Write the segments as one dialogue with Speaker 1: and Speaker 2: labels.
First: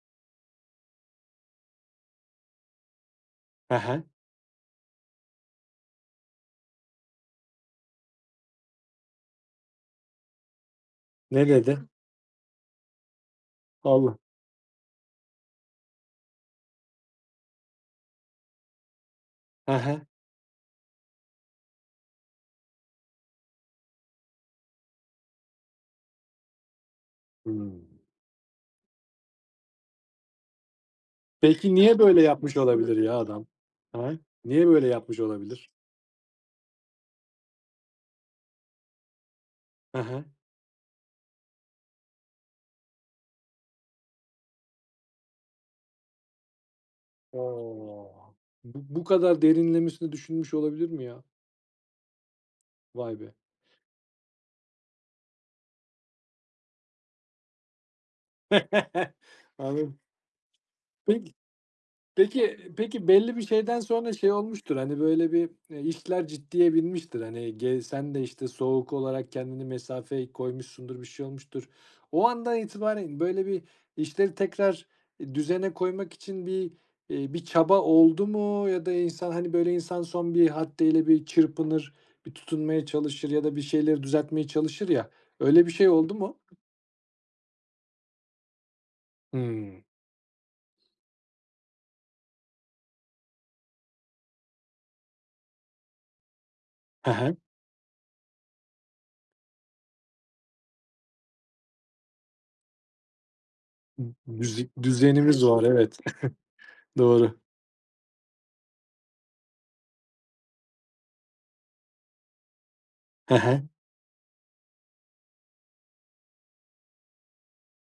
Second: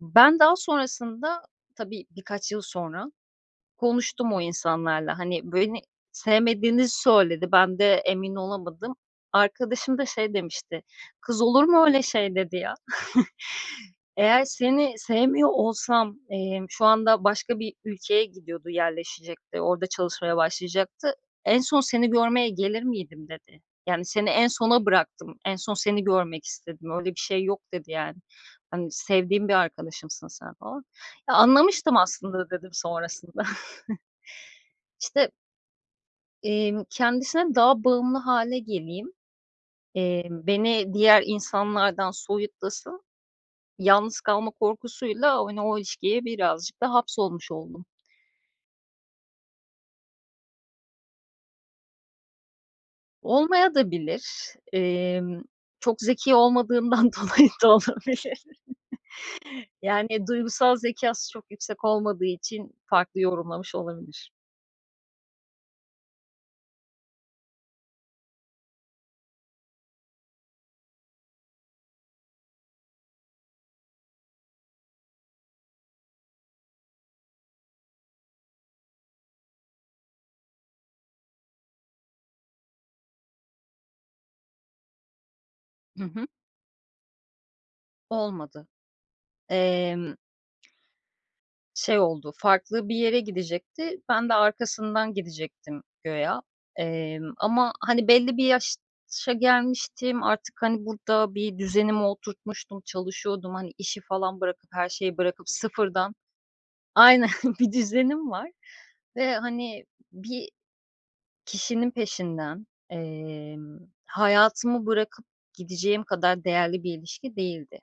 Speaker 1: Ben daha sonrasında, tabii, birkaç yıl sonra,
Speaker 2: He he.
Speaker 1: konuştum o insanlarla. Hani, beni sevmediğini söyledi, ben de emin olamadım. Arkadaşım da şey demişti, "Kız
Speaker 2: Ne
Speaker 1: olur
Speaker 2: dedi?
Speaker 1: mu öyle şey?"dedi ya.
Speaker 2: [unintelligible]
Speaker 1: "Eğer seni sevmiyor olsam," emm, şu anda başka bir ülkeye gidiyordu yerleşecekti,
Speaker 2: He
Speaker 1: orada
Speaker 2: he.
Speaker 1: çalışmaya başlayacaktı, "en son seni görmeye gelir miydim?" dedi. "Yani, seni en sona bıraktım, en son seni görmek istedim, öyle bir şey yok." dedi,
Speaker 2: Hımm.
Speaker 1: yani. Hani, "Sevdiğim bir arkadaşımsın sen." falan. "Ya
Speaker 2: Peki,
Speaker 1: anlamıştım
Speaker 2: niye böyle
Speaker 1: aslında da"
Speaker 2: yapmış
Speaker 1: dedim
Speaker 2: olabilir ya
Speaker 1: sonrasında.
Speaker 2: adam? He. Niye böyle yapmış
Speaker 1: İşte
Speaker 2: olabilir?
Speaker 1: İmm, kendisine daha bağımlı hâle geleyim,
Speaker 2: He he.
Speaker 1: emm, beni diğer insanlardan soyutlasın, yalnız kalma korkusuyla, hani, o ilişkiye birazcık da hapsolmuş oldum.
Speaker 2: O! Bu bu kadar derinlemesine düşünmüş olabilir mi ya? Vay be.
Speaker 1: Olmayabilir de. Emm, çok zeki olmadığından dolayı da olabilir.
Speaker 2: Anladım.
Speaker 1: Yani, duygusal zekâsı
Speaker 2: Peki.
Speaker 1: çok yüksek olmadığı
Speaker 2: Peki
Speaker 1: için
Speaker 2: peki
Speaker 1: farklı
Speaker 2: belli bir
Speaker 1: yorumlamış
Speaker 2: şeyden sonra
Speaker 1: olabilir.
Speaker 2: şey olmuştur, hani, böyle, bir, eee, işler ciddiye binmiştir. Hani, gey sen de, işte, soğuk olarak kendini mesafeyi koymuşsundur, bir şey olmuştur. O andan itibaren böyle bir işleri tekrar, eee, düzene koymak için bir, iii, bir çaba oldu mu ya da insan, hani, böyle, insan son bir haddeyle bir çırpınır, bir tutunmaya çalışır ya da bir şeyleri düzeltmeye çalışır ya öyle bir şey
Speaker 1: Hı
Speaker 2: oldu
Speaker 1: hı.
Speaker 2: mu?
Speaker 1: Olmadı.
Speaker 2: Hımm.
Speaker 1: Emm şey oldu, farklı bir yere gidecekti, ben de arkasından gidecektim güya
Speaker 2: He
Speaker 1: emm,
Speaker 2: he.
Speaker 1: ama, hani, belli bir yaşa gelmiştim, artık, hani, burada bir düzenimi oturtmuştum, çalışıyordum, hani, işi
Speaker 2: M
Speaker 1: falan bırakıp,
Speaker 2: müzik
Speaker 1: her şeyi
Speaker 2: düzenimiz
Speaker 1: bırakıp
Speaker 2: var, evet.
Speaker 1: sıfırdan Aynen.
Speaker 2: Doğru.
Speaker 1: Bir düzenim var ve, hani, bir kişinin peşinden,
Speaker 2: He he.
Speaker 1: emm, hayatımı bırakıp gideceğim kadar değerli bir ilişki değildi.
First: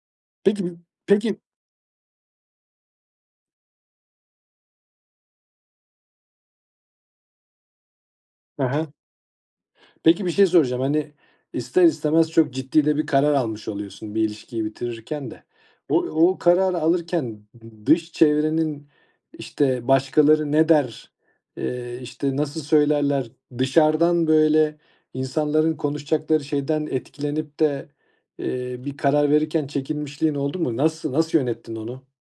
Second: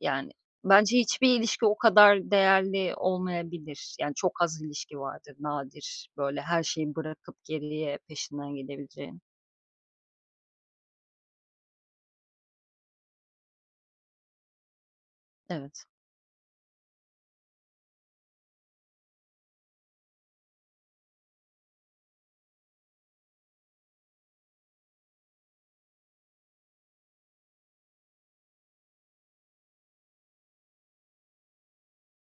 Speaker 1: Yani,
Speaker 2: Peki, b
Speaker 1: bence hiçbir
Speaker 2: peki
Speaker 1: ilişki o kadar değerli olmayabilir. Yani, çok az ilişki vardır nadir, böyle, her şeyi bırakıp geriye peşinden
Speaker 2: He he.
Speaker 1: gidebileceğin.
Speaker 2: Peki, bir şey soracağım, hani, ister istemez çok ciddi de bir karar almış oluyorsun. Bir ilişkiyi bitirirken de
Speaker 1: Evet.
Speaker 2: o o kararı alırken d dış çevrenin, işte, başkaları ne der, eee, işte, nasıl söylerler? Dışarıdan, böyle, insanların konuşacakları şeyden etkilenip de, eee, bir karar verirken çekinmişliğin oldu mu? Nası nasıl yönettin onu?